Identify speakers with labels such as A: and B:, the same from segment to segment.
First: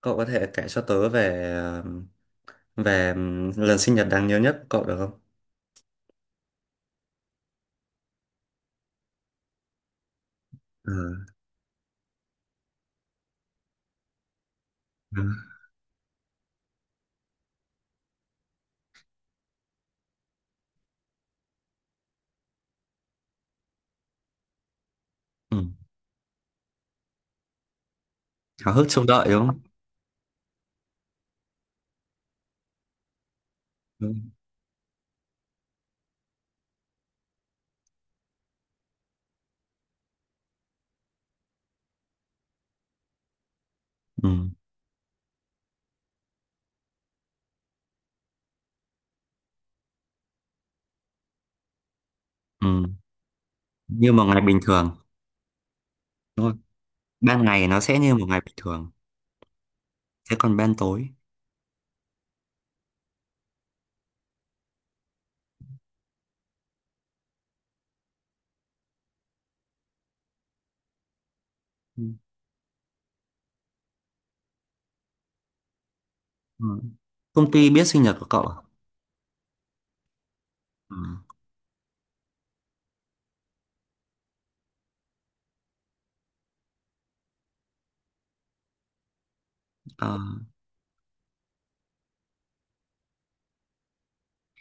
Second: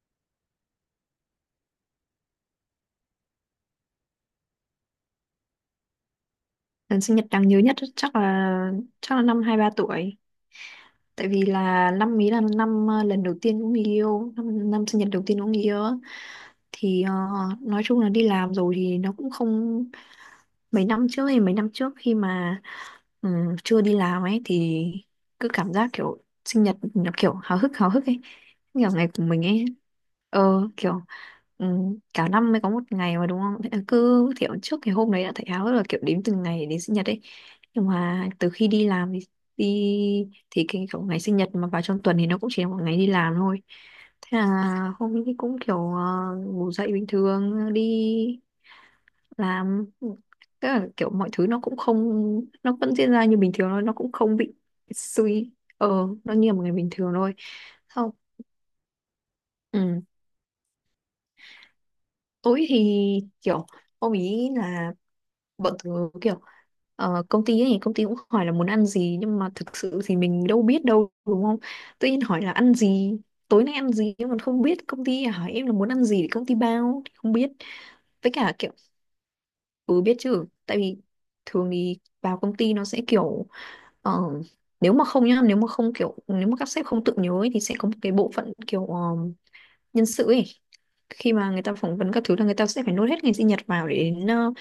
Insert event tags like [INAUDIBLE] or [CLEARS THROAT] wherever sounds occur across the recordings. A: Cậu có thể kể cho tớ về về lần sinh nhật đáng nhớ nhất của cậu được không?
B: Lần sinh nhật đáng nhớ nhất chắc là năm 23 tuổi.
A: Ờ,
B: Tại vì là năm ý là năm lần đầu tiên cũng người yêu, năm sinh nhật
A: ờ,
B: đầu tiên cũng người yêu á. Thì nói chung là đi làm rồi thì nó cũng không... Mấy năm trước khi mà ừ, chưa đi làm ấy, thì cứ
A: ừ.
B: cảm giác kiểu sinh nhật nó kiểu háo hức ấy,
A: Háo hức
B: kiểu
A: trông
B: ngày của
A: đợi
B: mình
A: đúng không?
B: ấy, ờ kiểu ừ, cả năm mới có một ngày mà, đúng không? Thế là
A: Ừ.
B: cứ kiểu trước cái hôm đấy đã thấy háo hức, là kiểu đếm từng ngày đến sinh nhật ấy. Nhưng mà từ khi đi làm thì đi thì cái kiểu ngày sinh nhật mà vào trong tuần thì nó cũng chỉ là một ngày đi làm thôi.
A: Ừ.
B: Thế là hôm ấy thì cũng kiểu ngủ dậy bình thường đi làm. Tức là kiểu mọi thứ nó cũng không, nó
A: Ừ.
B: vẫn diễn ra như bình thường thôi, nó cũng
A: Như một
B: không
A: ngày
B: bị
A: bình thường.
B: suy ờ nó
A: Đúng
B: như là
A: không?
B: một ngày bình thường thôi.
A: Ban ngày nó sẽ
B: Không.
A: như một ngày bình thường. Thế còn ban tối.
B: Tối thì kiểu ông ý là bọn tớ kiểu ờ, công ty ấy, công ty cũng hỏi là muốn ăn gì, nhưng mà thực sự thì mình đâu biết đâu, đúng không?
A: Ừ.
B: Tự nhiên hỏi là ăn gì tối nay ăn gì, nhưng mà không biết, công ty hỏi em là muốn ăn gì thì công ty
A: Ừ.
B: bao thì không
A: Công
B: biết.
A: ty biết sinh nhật của
B: Với
A: cậu
B: cả
A: à?
B: kiểu ừ, biết chứ, tại
A: Ừ.
B: vì thường thì vào công ty nó sẽ kiểu ờ, nếu mà không nhá nếu mà không kiểu nếu mà các sếp không tự nhớ ấy, thì sẽ có một cái bộ phận kiểu nhân
A: Ờ,
B: sự ấy. Khi mà người ta phỏng vấn các thứ là người ta sẽ phải nốt hết ngày sinh nhật vào, để đến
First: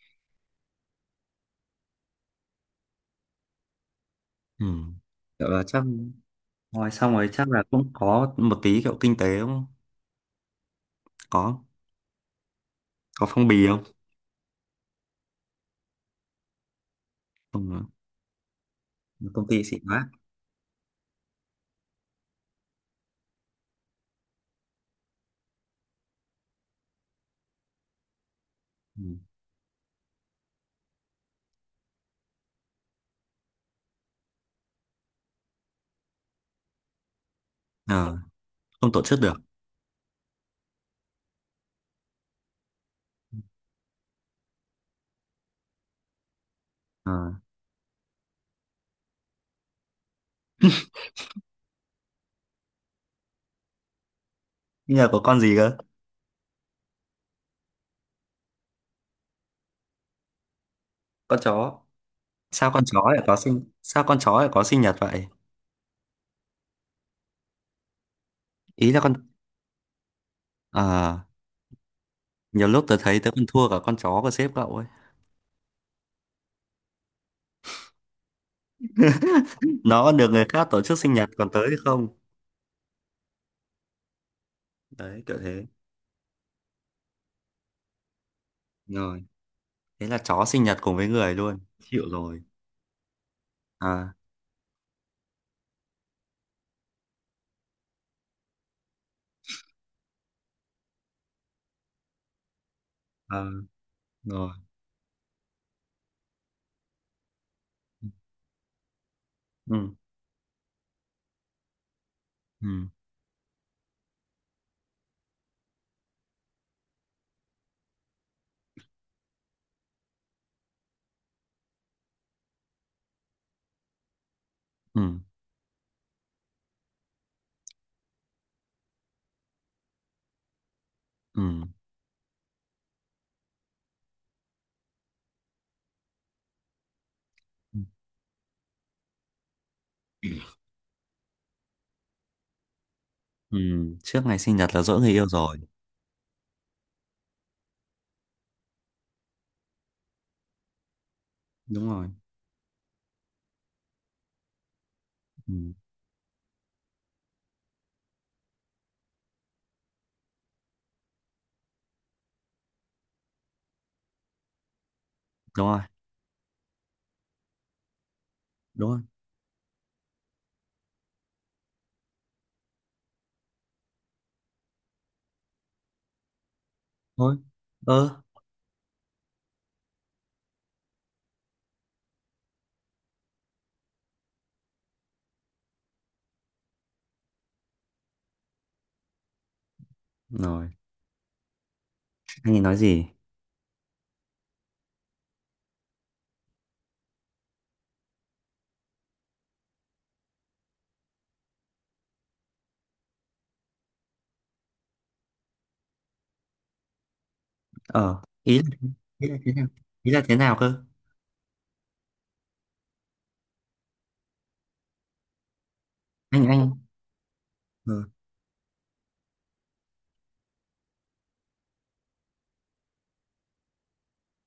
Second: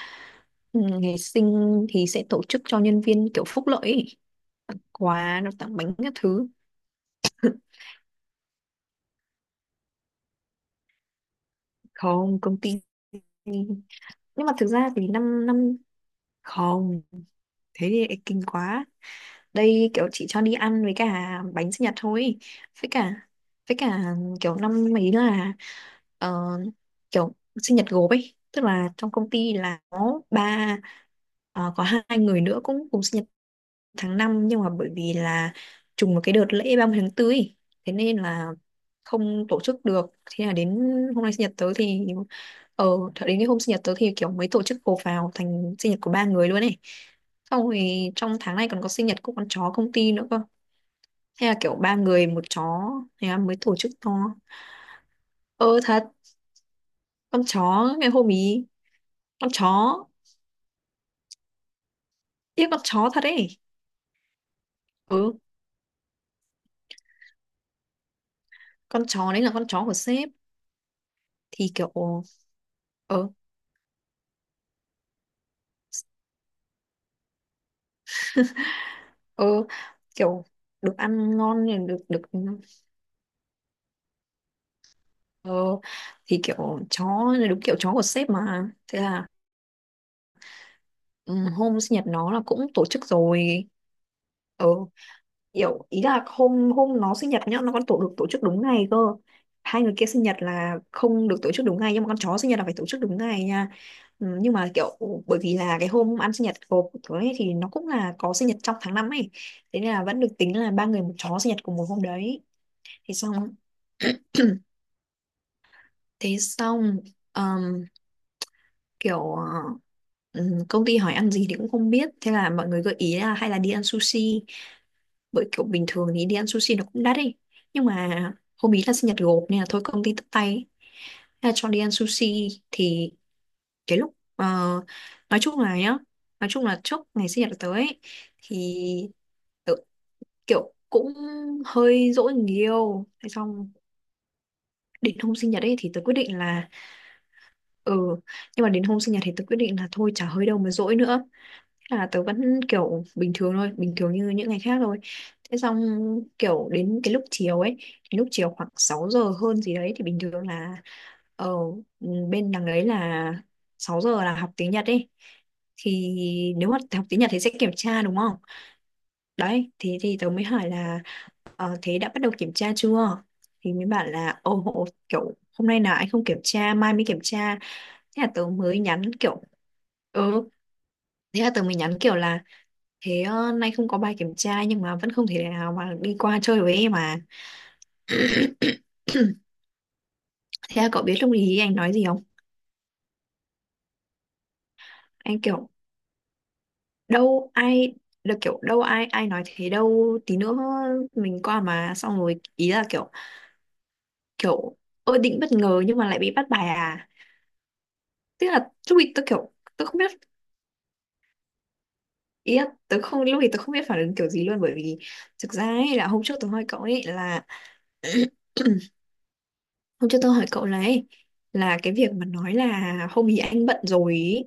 B: ừ, ngày sinh thì sẽ tổ chức cho nhân viên, kiểu phúc lợi ấy.
A: ừ.
B: Quà
A: Kiểu
B: nó,
A: là
B: tặng
A: chắc
B: bánh các thứ.
A: ngoài xong rồi chắc
B: [LAUGHS]
A: là cũng có một tí kiểu kinh tế đúng không? Có
B: Không, công ty
A: có phong bì không?
B: nhưng mà thực ra thì năm năm không, thế
A: Không,
B: thì lại kinh quá.
A: à. Công ty xịn
B: Đây kiểu
A: quá.
B: chị cho đi ăn với cả bánh sinh nhật thôi. Với cả với cả kiểu năm ấy là ờ, kiểu sinh nhật gộp ấy, tức là
A: Ừ.
B: trong công ty là có ba, có hai người nữa cũng cùng sinh nhật tháng năm, nhưng mà bởi vì là trùng một cái đợt lễ 30 tháng 4 ý. Thế
A: Ờ,
B: nên là
A: không tổ chức được.
B: không tổ chức được. Thế là đến hôm nay sinh nhật tớ thì ờ thật đến cái hôm sinh nhật tớ thì kiểu mới tổ chức cồ vào thành sinh nhật của ba người luôn này.
A: Ờ.
B: Xong rồi trong tháng này còn có sinh nhật của con chó công ty nữa cơ. Thế là kiểu ba người một chó, thế là mới tổ chức to.
A: Sinh nhật của con gì cơ?
B: Ờ thật, con chó ngày hôm ý, con chó,
A: Con chó
B: tiếc con chó thật ấy.
A: sao con chó lại có sinh nhật vậy?
B: Ừ,
A: Ý là
B: con
A: con.
B: chó đấy là con chó của sếp
A: À,
B: thì kiểu
A: nhiều lúc tớ thấy
B: ờ
A: tớ còn thua cả con chó của sếp cậu ấy,
B: ừ,
A: nó được
B: kiểu
A: người khác tổ
B: được
A: chức sinh nhật
B: ăn
A: còn tớ
B: ngon
A: thì
B: rồi, được
A: không.
B: được ừ.
A: Đấy kiểu
B: ờ,
A: thế.
B: thì kiểu chó, đúng kiểu chó của sếp mà, thế
A: Rồi,
B: là
A: thế là chó sinh nhật cùng với người
B: ừ,
A: luôn
B: hôm sinh
A: chịu
B: nhật nó là
A: rồi.
B: cũng tổ chức rồi.
A: À,
B: Ừ, kiểu ý là hôm hôm nó sinh nhật nhá, nó còn tổ chức đúng ngày cơ. Hai người kia sinh nhật là không được tổ chức đúng ngày, nhưng mà con chó sinh nhật là phải tổ chức đúng
A: à.
B: ngày nha. Ừ,
A: Rồi.
B: nhưng mà kiểu bởi vì là cái hôm ăn sinh nhật của ấy, thì nó cũng là có sinh nhật trong tháng năm ấy, thế nên
A: Ừ.
B: là vẫn được tính là ba người một chó sinh nhật cùng một hôm đấy.
A: Ừ.
B: Thế xong [CLEARS THROAT] thế xong ờm, kiểu ờ, công ty hỏi ăn gì thì cũng không biết, thế là mọi người gợi ý là hay là đi ăn sushi.
A: Ừ.
B: Bởi kiểu bình thường thì đi ăn sushi nó cũng đắt đi, nhưng mà hôm ý là sinh nhật gộp nên là thôi công ty tất tay ấy. Thế là
A: Ừ.
B: cho đi ăn sushi. Thì cái lúc nói chung là nhá, nói chung là trước ngày sinh nhật tới
A: Ừ.
B: ấy, thì tớ kiểu cũng hơi dỗi người yêu. Thế
A: Ừ.
B: xong
A: Trước ngày sinh nhật là dỗ người
B: đến
A: yêu
B: hôm sinh
A: rồi.
B: nhật ấy thì tớ quyết định là ừ, nhưng mà đến hôm sinh nhật thì tớ quyết định là thôi chả hơi đâu mà dỗi nữa.
A: Đúng
B: Thế là
A: rồi.
B: tớ vẫn kiểu bình thường thôi, bình thường như những ngày khác thôi.
A: Ừ.
B: Thế xong kiểu đến cái lúc chiều ấy, cái lúc chiều khoảng 6 giờ hơn gì đấy, thì bình thường là ở bên đằng đấy là 6 giờ là học tiếng Nhật ấy.
A: Đúng rồi.
B: Thì nếu mà học tiếng Nhật thì sẽ kiểm tra, đúng không?
A: Đúng rồi.
B: Đấy, thì tớ mới hỏi là thế đã bắt đầu kiểm tra chưa? Thì mới bảo là ồ, ồ, kiểu hôm nay là anh không kiểm tra, mai mới kiểm
A: Thôi.
B: tra.
A: Ơ.
B: Thế là tớ mới nhắn kiểu ừ, thế là tớ mới nhắn kiểu là thế nay không có bài kiểm tra nhưng mà vẫn không thể nào mà đi qua chơi với em mà. [CLEARS THROAT]
A: Rồi,
B: Thế là cậu biết lúc ý anh nói gì không?
A: anh ấy nói gì?
B: Anh kiểu đâu ai được, kiểu đâu ai ai nói thế đâu, tí nữa mình qua mà, xong rồi ý là kiểu, kiểu ơ định bất ngờ nhưng mà lại bị bắt bài à.
A: Ờ,
B: Tức
A: ý là.
B: là lúc ý tôi
A: Ý là
B: kiểu
A: thế nào?
B: tôi không
A: Ý
B: biết,
A: là thế nào cơ?
B: ý là tôi không lúc ý tôi không biết phản ứng kiểu gì luôn, bởi vì thực ra ấy là hôm trước
A: anh
B: tôi hỏi
A: anh
B: cậu ấy là
A: Ừ.
B: [CLEARS THROAT] hôm trước tôi hỏi cậu này, là cái việc mà nói là hôm ý anh bận rồi ý,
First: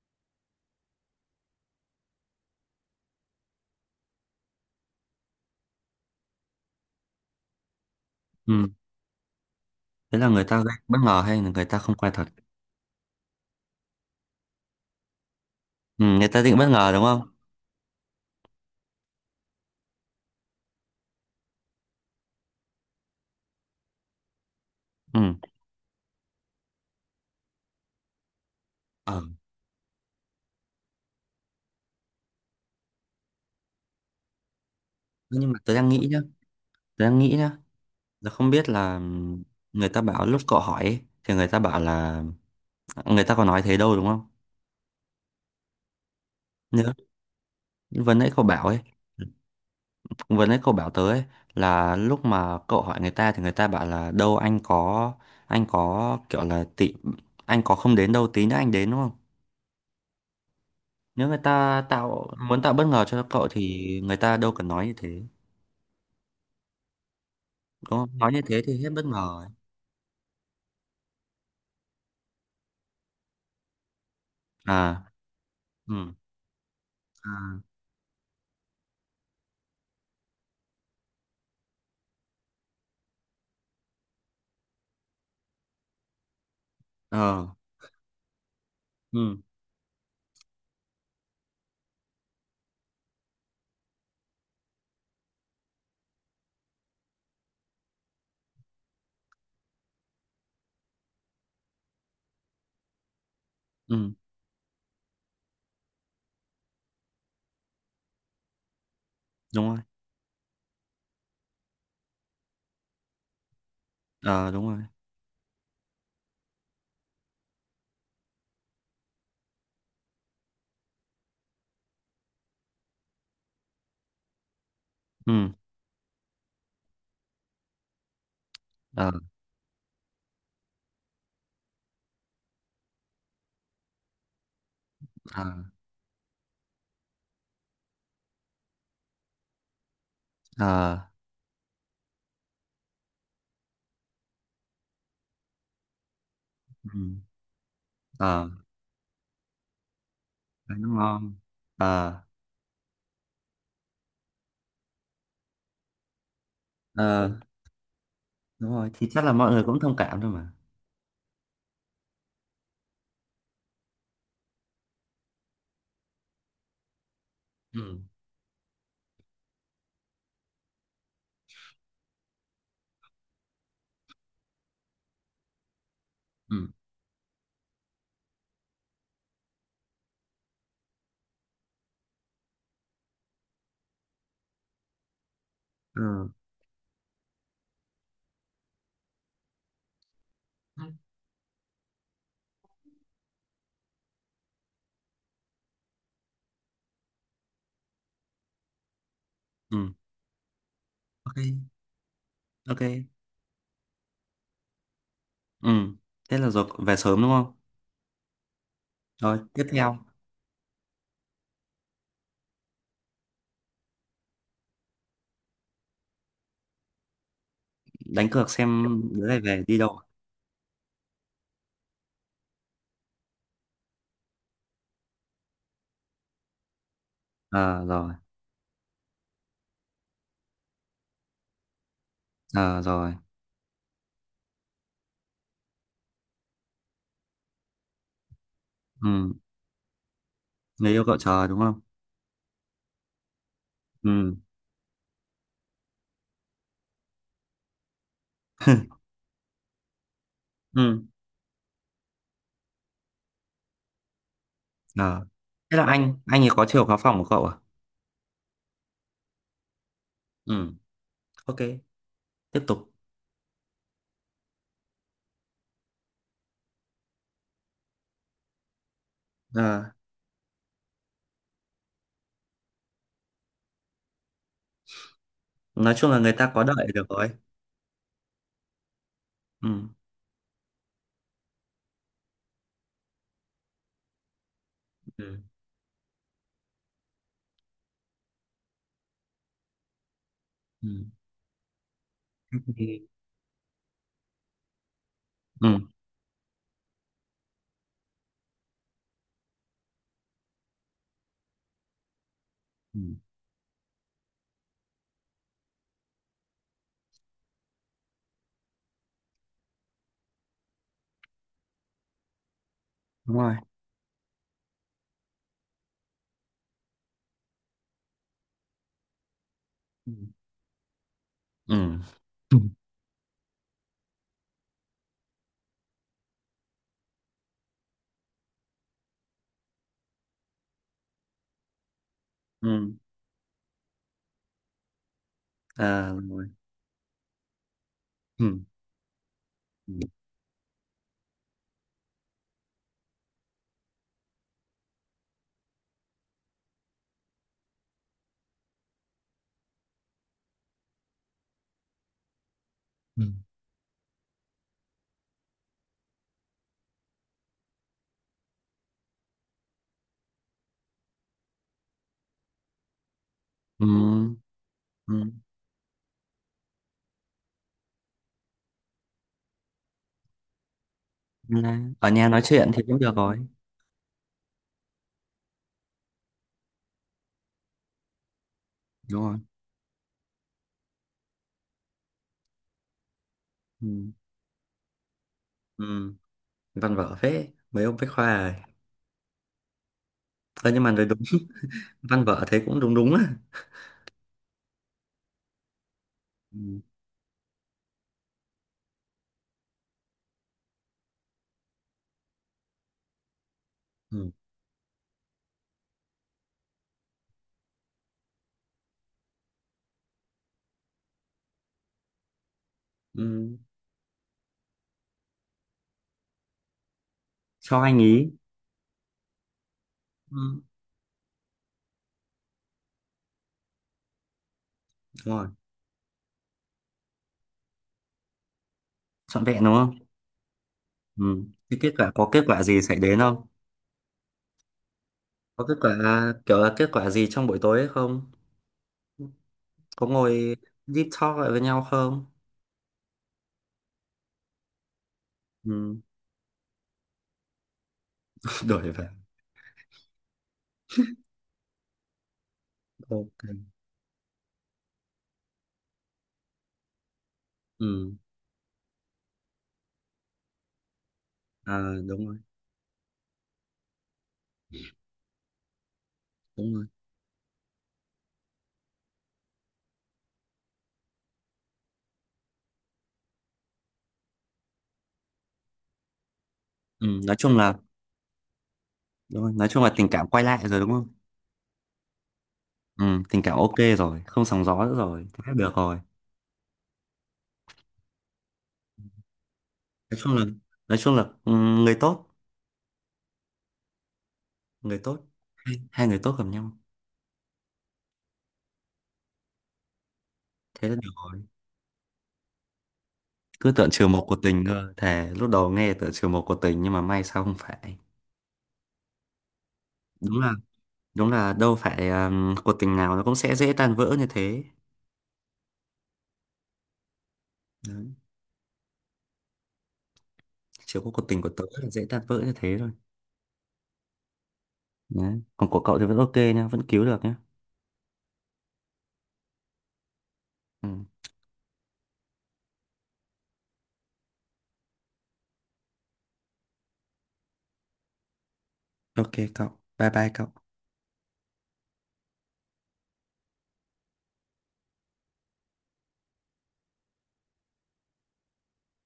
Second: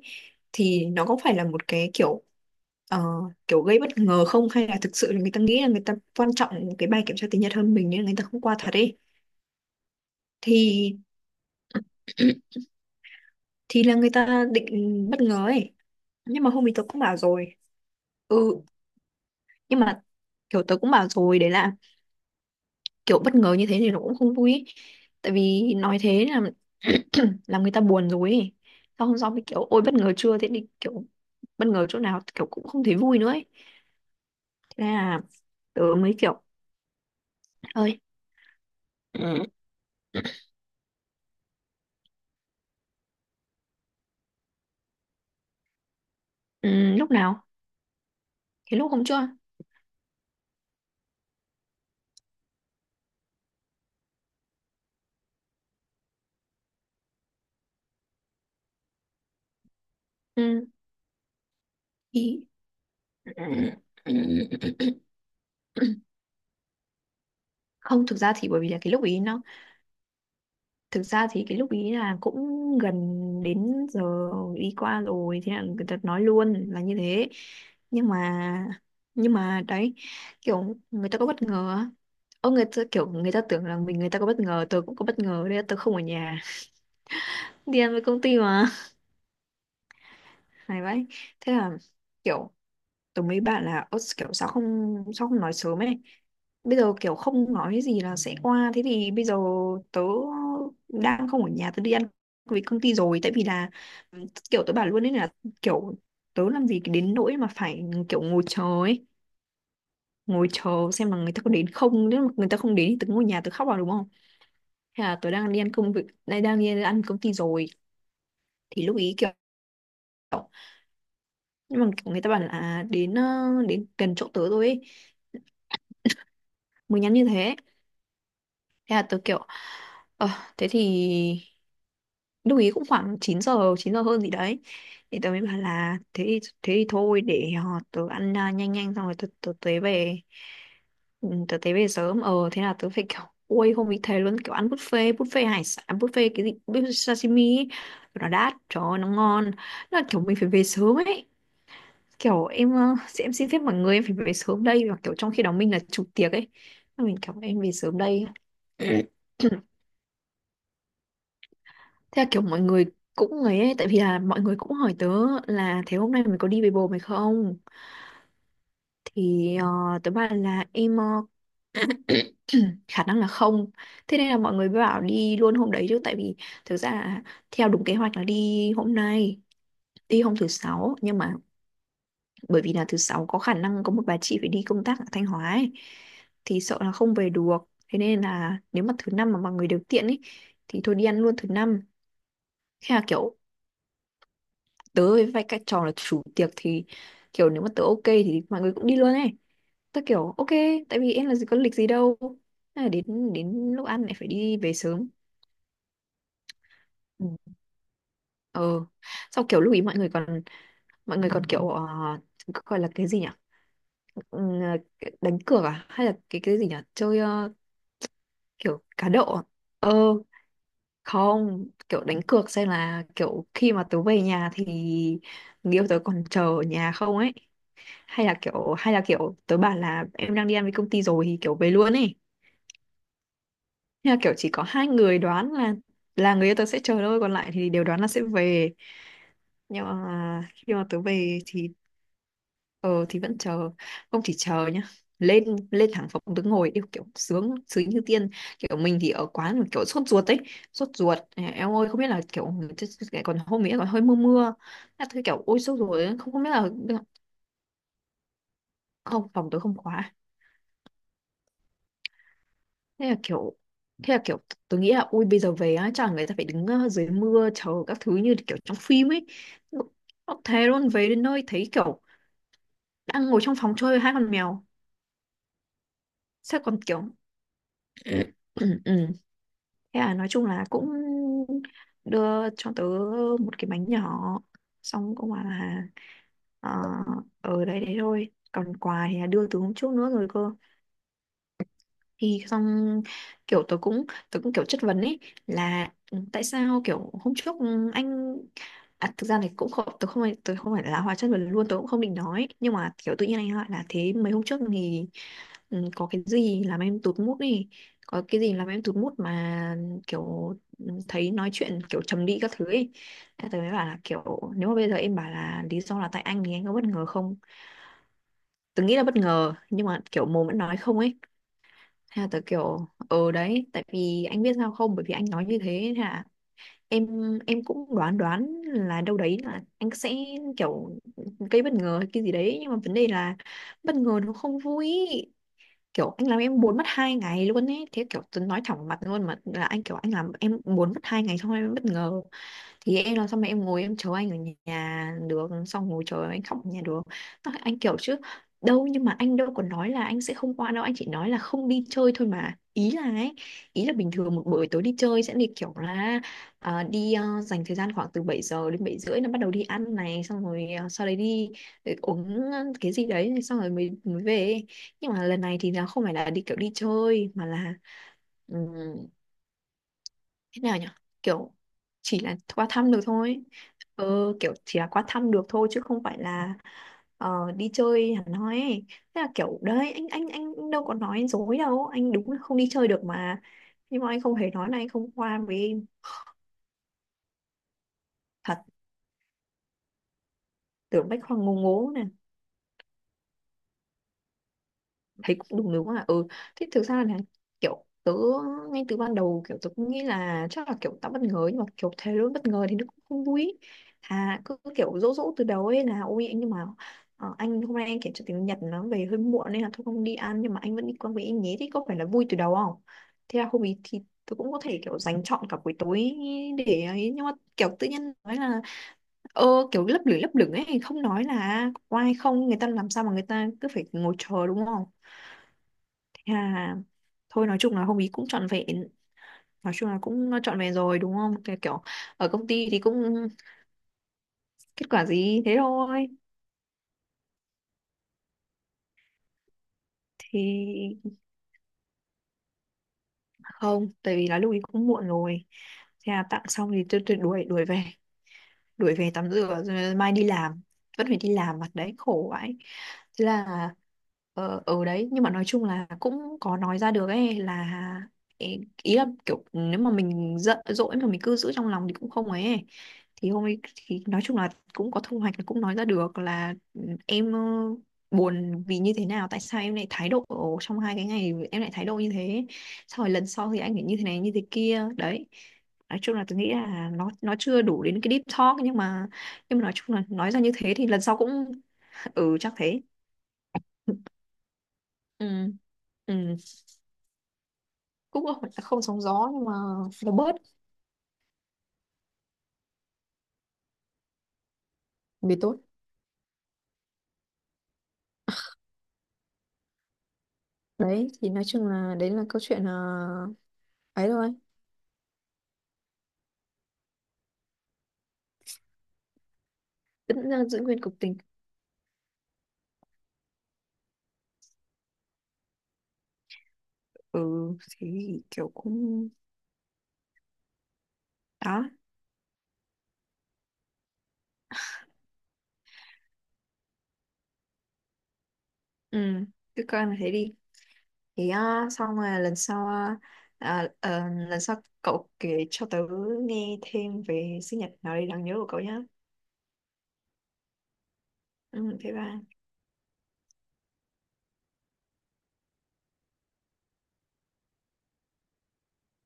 B: thì nó có phải là một cái kiểu ờ, kiểu gây bất ngờ không, hay là thực sự là người ta nghĩ là người ta quan trọng cái bài kiểm tra tiếng Nhật hơn mình nên người ta không qua
A: Ừ.
B: thật ấy.
A: Thế là người ta gây
B: Thì
A: bất ngờ hay là người ta không quay thật?
B: [CLEARS THROAT] thì là người ta định bất ngờ ấy,
A: Ừ, người ta
B: nhưng mà
A: định
B: hôm
A: bất
B: ý tớ
A: ngờ
B: cũng
A: đúng
B: bảo
A: không?
B: rồi. Ừ, nhưng mà kiểu tớ cũng bảo rồi đấy, là kiểu bất ngờ như thế thì nó cũng không vui ý.
A: Ừ.
B: Tại vì nói thế là [CLEARS THROAT] làm người ta buồn rồi ý. Sau hôm
A: Ờ.
B: sau mới kiểu ôi bất ngờ chưa, thế thì kiểu bất ngờ chỗ nào, kiểu cũng không thấy vui nữa ấy. Thế là
A: Nhưng mà tớ
B: tớ
A: đang nghĩ
B: mới
A: nhá,
B: kiểu
A: tớ đang nghĩ nhá
B: ơi
A: tớ không biết là
B: ừ,
A: người ta bảo lúc cậu hỏi ấy, thì người ta bảo là người ta có nói thế đâu đúng không? Nhớ
B: ừ, lúc nào,
A: vừa nãy cậu bảo
B: thế
A: ấy,
B: lúc hôm chưa.
A: vừa nãy cậu bảo tớ ấy, là lúc mà cậu hỏi người ta thì người ta bảo là đâu anh có, anh có kiểu là tị, anh có không đến đâu tí nữa anh đến đúng không?
B: Ừ,
A: Nếu người ta tạo
B: thì
A: muốn tạo bất ngờ cho cậu thì người ta đâu cần nói như thế.
B: [LAUGHS] [CLEARS THROAT]
A: Đúng
B: không,
A: không?
B: thực
A: Nói
B: ra
A: như
B: thì bởi
A: thế
B: vì
A: thì
B: là
A: hết
B: cái lúc
A: bất
B: ý
A: ngờ
B: nó...
A: rồi.
B: Thực ra thì cái lúc ý là cũng gần đến giờ đi qua
A: À,
B: rồi, thế là người
A: ừ,
B: ta nói luôn là như thế.
A: à,
B: Nhưng mà đấy, kiểu người ta có bất ngờ á. Ô người ta kiểu người ta tưởng là mình, người ta có bất ngờ, tớ cũng có bất ngờ đấy, tớ không ở nhà,
A: ờ,
B: [LAUGHS] đi ăn với công ty mà.
A: ừ,
B: [LAUGHS] Này vậy thế là kiểu tớ mấy bạn là "Ơ, kiểu sao không nói sớm ấy, bây giờ kiểu không nói gì là sẽ qua, thế thì bây giờ tớ đang không ở nhà, tớ đi ăn với công ty rồi." Tại vì là
A: ừ,
B: kiểu tớ bảo luôn ấy, là kiểu tớ làm gì đến nỗi mà phải kiểu ngồi chờ ấy,
A: đúng rồi,
B: ngồi chờ xem là người ta có đến không, nếu mà người ta không đến thì tớ ngồi nhà tớ khóc vào, đúng không?
A: ờ, đúng rồi,
B: Hay là tớ đang đi ăn công việc, đang đang đi ăn công ty rồi. Thì lúc ý kiểu nhưng mà kiểu người ta bảo là à, đến đến gần chỗ tớ rồi ấy,
A: ừ,
B: mới nhắn như thế. Thế là
A: ờ,
B: tớ kiểu ờ thế thì lúc ý cũng khoảng 9 giờ hơn gì đấy, thì tớ mới
A: ờ,
B: bảo là thế thì thôi để họ tớ ăn à, nhanh nhanh xong rồi tớ tới về.
A: ờ,
B: Ừ, tớ tới về sớm. Ờ Thế là tớ phải kiểu ôi không bị thế luôn, kiểu ăn buffet, buffet hải sản, buffet cái gì, buffet
A: ừ,
B: sashimi ấy. Nó
A: ờ,
B: đắt trời ơi, nó ngon. Nó là kiểu mình phải về
A: cái nó
B: sớm ấy,
A: ngon, ờ,
B: kiểu em sẽ- em xin phép mọi người em phải về sớm đây, và kiểu trong khi đó mình là chủ tiệc ấy, mình
A: ờ,
B: kiểu em về sớm đây.
A: đúng rồi, thì chắc là mọi người cũng thông cảm thôi mà.
B: Theo kiểu mọi người cũng ấy, ấy, tại vì là mọi người cũng hỏi tớ là thế hôm nay mình có đi với bồ mày không?
A: Ừ,
B: Thì tớ bảo là em khả năng là không. Thế nên là mọi người mới bảo đi luôn hôm đấy chứ tại vì
A: ừ,
B: thực ra là theo đúng kế hoạch là đi hôm nay, đi hôm thứ sáu, nhưng mà bởi vì là thứ sáu có khả năng có một bà chị phải đi công tác ở Thanh Hóa ấy,
A: ừ,
B: thì sợ là không về được. Thế nên là nếu mà thứ năm mà mọi người đều tiện ấy thì thôi đi ăn luôn thứ năm. Thế là kiểu tớ với vai các trò là chủ tiệc thì kiểu nếu mà tớ ok thì mọi người cũng đi luôn ấy,
A: ừ,
B: tớ kiểu ok tại vì em là
A: ok,
B: gì có lịch gì đâu.
A: ok,
B: Thế là đến đến lúc ăn lại phải đi về sớm.
A: ừ, thế là rồi về sớm
B: Ừ.
A: đúng không?
B: ờ
A: Rồi,
B: Sau kiểu
A: tiếp
B: lúc ý mọi
A: theo,
B: người còn mọi người còn kiểu gọi là cái gì nhỉ, Ừm, đánh cược à hay là cái gì nhỉ, chơi
A: đánh cược
B: kiểu
A: xem
B: cá
A: đứa
B: độ
A: này
B: à?
A: về đi
B: ờ
A: đâu.
B: Không, kiểu đánh cược xem là kiểu khi mà tớ về nhà thì người yêu tớ còn chờ ở nhà không ấy,
A: Ờ, rồi,
B: hay là kiểu tớ bảo là em đang đi ăn với công ty rồi thì kiểu về luôn ấy.
A: ờ, rồi,
B: Thế là kiểu chỉ có hai người đoán là người yêu tớ sẽ chờ thôi, còn lại thì đều đoán là sẽ về.
A: ừ,
B: Nhưng mà khi mà
A: người
B: tớ
A: yêu cậu
B: về
A: chờ đúng
B: thì
A: không?
B: ờ thì vẫn chờ, không chỉ
A: Ừ,
B: chờ nhá, lên lên thẳng phòng đứng ngồi yêu kiểu sướng sướng như tiên, kiểu
A: [LAUGHS]
B: mình thì ở quán mà kiểu sốt ruột ấy, sốt
A: ừ.
B: ruột. Ờ, em ơi, không biết là kiểu còn hôm ấy còn hơi mưa mưa. Thế thôi
A: Ờ.
B: kiểu ôi
A: Thế
B: sốt
A: là
B: ruột
A: anh,
B: ấy, không
A: anh
B: không
A: ấy
B: biết là
A: có chiều khóa phòng của cậu à?
B: không, phòng tôi không khóa.
A: Ừ, ok, tiếp tục.
B: Thế là kiểu thế là kiểu tôi nghĩ là ui bây giờ về á chẳng người ta phải đứng dưới mưa chờ các thứ như kiểu trong phim ấy.
A: Ờ,
B: Nó thế luôn, về đến nơi thấy kiểu đang ngồi trong phòng chơi với hai con mèo.
A: nói chung là người ta
B: Sao
A: có
B: còn
A: đợi
B: kiểu
A: được rồi.
B: [CLEARS THROAT] ừ, ừ.
A: Ừ,
B: Thế là nói chung là cũng đưa cho tớ một cái bánh nhỏ, xong cũng
A: ừ,
B: bảo là ờ ở đấy đấy thôi, còn quà thì là đưa từ hôm trước nữa rồi cơ.
A: ừ.
B: Thì xong
A: Thì-
B: kiểu tớ cũng kiểu chất vấn ấy,
A: ừ,
B: là ừ, tại sao kiểu hôm trước ừ, anh à, thực ra này cũng không, tớ không phải là hóa chất vấn luôn, tớ cũng không định nói, nhưng mà
A: ừ,
B: kiểu tự nhiên anh hỏi là thế mấy hôm trước thì ừ, có cái gì làm em tụt mood đi, có cái gì làm em tụt mood mà kiểu ừ, thấy nói chuyện kiểu trầm đi các thứ ấy.
A: đúng
B: Thế
A: rồi.
B: tớ mới bảo là kiểu nếu mà bây giờ em bảo là lý do là tại anh thì anh có bất ngờ không, tớ nghĩ là bất ngờ nhưng mà
A: Ừ,
B: kiểu mồm vẫn nói không ấy.
A: ừ,
B: Thế là tớ
A: ừ.
B: kiểu ờ đấy, tại vì anh biết sao không, bởi vì anh nói như thế hả, em em cũng đoán đoán là đâu đấy là anh sẽ kiểu gây bất ngờ hay cái gì đấy, nhưng mà vấn
A: Ừ.
B: đề là bất ngờ nó không vui,
A: À,
B: kiểu
A: đúng
B: anh làm
A: rồi.
B: em buồn mất 2 ngày luôn ấy. Thế kiểu tớ
A: Ừ,
B: nói thẳng mặt luôn mà là anh
A: ừ,
B: kiểu anh làm em buồn mất hai ngày xong em bất ngờ thì em làm sao mà em ngồi em chờ anh ở nhà được, xong ngồi chờ anh khóc ở nhà được. Nó- anh kiểu chứ đâu, nhưng mà anh đâu có nói là anh sẽ không qua đâu, anh chỉ nói là không đi chơi thôi mà, ý là
A: ừ.
B: ấy, ý là bình thường một buổi tối đi chơi sẽ đi kiểu là đi dành thời gian khoảng từ 7 giờ đến 7 rưỡi là bắt đầu đi ăn này, xong rồi sau đấy đi uống cái gì đấy xong rồi
A: Ừ.
B: mới mới về. Nhưng
A: Ừ.
B: mà lần này thì nó không phải là đi kiểu đi chơi mà là thế nào nhỉ, kiểu
A: Là ở
B: chỉ
A: nhà
B: là
A: nói
B: qua
A: chuyện thì
B: thăm
A: cũng
B: được
A: được rồi.
B: thôi, ừ, kiểu chỉ là qua thăm được thôi chứ không phải là đi chơi hẳn hoi ấy. Thế
A: Đúng
B: là
A: rồi.
B: kiểu đấy anh đâu có nói dối đâu, anh đúng là không đi chơi được mà,
A: Ừ,
B: nhưng mà anh không hề nói là anh không qua với em.
A: ừ. Văn vở phết, mấy ông bách khoa rồi.
B: Thật,
A: Ờ, nhưng mà nói
B: tưởng
A: đúng,
B: Bách Khoa ngố
A: [LAUGHS]
B: ngố,
A: văn vở thấy cũng đúng đúng à.
B: thấy cũng đúng đúng à, ừ.
A: Ừ,
B: Thế thực ra là kiểu tớ ngay từ ban đầu kiểu tớ cũng nghĩ là chắc là kiểu tao bất ngờ ấy, nhưng mà kiểu thế luôn bất ngờ thì nó cũng không vui ý.
A: ừ,
B: À cứ cứ kiểu dỗ dỗ từ đầu ấy là ôi anh, nhưng mà anh hôm nay anh kiểm tra tiếng Nhật nó về hơi muộn nên là thôi không đi ăn, nhưng mà anh vẫn đi qua với anh nhé, thì có phải là vui từ đầu không. Thế là
A: ừ.
B: hôm ý thì tớ cũng có thể kiểu dành trọn cả buổi tối để ấy, nhưng mà kiểu
A: Cho
B: tự
A: anh
B: nhiên
A: ý.
B: nói là ờ kiểu lấp lửng
A: Ừ,
B: ấy, không nói là có ai không, người ta làm sao mà người ta cứ phải ngồi chờ đúng không.
A: đúng rồi.
B: À, thôi nói chung là hôm ý cũng trọn vẹn,
A: Trọn vẹn
B: nói
A: đúng
B: chung
A: không?
B: là cũng trọn vẹn rồi đúng không,
A: Ừ.
B: cái
A: Cái
B: kiểu
A: kết quả có
B: ở
A: kết
B: công
A: quả
B: ty thì
A: gì xảy
B: cũng
A: đến không?
B: kết quả gì thế
A: Có kết
B: thôi.
A: quả? Kiểu là kết quả gì trong buổi tối ấy không, có ngồi
B: Thì
A: deep talk lại với nhau không?
B: không, tại vì là lúc ý cũng muộn rồi,
A: Ừ.
B: thế là tặng xong thì tôi đuổi đuổi về,
A: [LAUGHS] Đổi
B: đuổi
A: về.
B: về tắm rửa rồi mai đi làm, vẫn phải đi làm mặt đấy khổ vậy. Thế
A: Ok.
B: là ở đấy, nhưng mà nói chung là cũng có nói ra được ấy, là
A: Ừ.
B: ý ý là kiểu nếu mà mình giận dỗi mà mình cứ giữ trong lòng thì
A: À,
B: cũng
A: đúng
B: không
A: rồi.
B: ấy ấy. Thì hôm ấy thì nói chung là cũng có thu hoạch, cũng nói ra được là
A: Đúng
B: ừ,
A: rồi.
B: em buồn vì như thế nào, tại sao em lại thái độ trong 2 cái ngày em lại thái độ như thế, sau rồi lần sau thì anh phải như thế này như thế kia đấy. Nói chung là tôi nghĩ là
A: Ừ.
B: nó
A: Nói chung
B: chưa
A: là
B: đủ đến cái deep talk,
A: đúng rồi.
B: nhưng mà
A: Nói
B: nói
A: chung là
B: chung là
A: Tình cảm
B: nói ra
A: quay
B: như
A: lại
B: thế
A: rồi
B: thì
A: đúng
B: lần
A: không?
B: sau cũng [LAUGHS] ừ chắc thế.
A: Ừ. Tình cảm ok
B: [LAUGHS]
A: rồi, không sóng gió nữa rồi,
B: Ừ.
A: thế được rồi.
B: Ừ, cũng không không sóng gió nhưng mà nó
A: nói chung
B: bớt,
A: là nói chung là ừ, người tốt, người tốt
B: vì tốt.
A: hai người tốt gặp nhau, thế là
B: Đấy
A: được
B: thì
A: rồi.
B: nói chung là đấy là câu chuyện. uh,
A: Cứ tưởng
B: Ấy
A: trừ một
B: thôi,
A: của tình cơ, thề lúc đầu nghe tưởng trừ một của tình nhưng mà may sao không phải.
B: vẫn
A: đúng
B: là
A: là
B: giữ nguyên cục tình.
A: đúng là đâu phải cuộc tình nào nó cũng sẽ dễ tan vỡ như thế.
B: Ừ, thế
A: Đấy.
B: thì kiểu cũng
A: Chỉ có cuộc tình của tớ
B: đó.
A: là dễ tan vỡ như thế thôi. Đấy. Còn của cậu thì vẫn ok nha, vẫn cứu được nhá.
B: Ừ, cứ coi là thế đi.
A: Ừ.
B: Thì à, xong rồi lần sau à, à, ờ, lần sau cậu kể cho tớ nghe thêm về sinh nhật nào đấy đáng nhớ của cậu nhá.
A: Ok cậu. Bye bye cậu.
B: Ừ thế ba.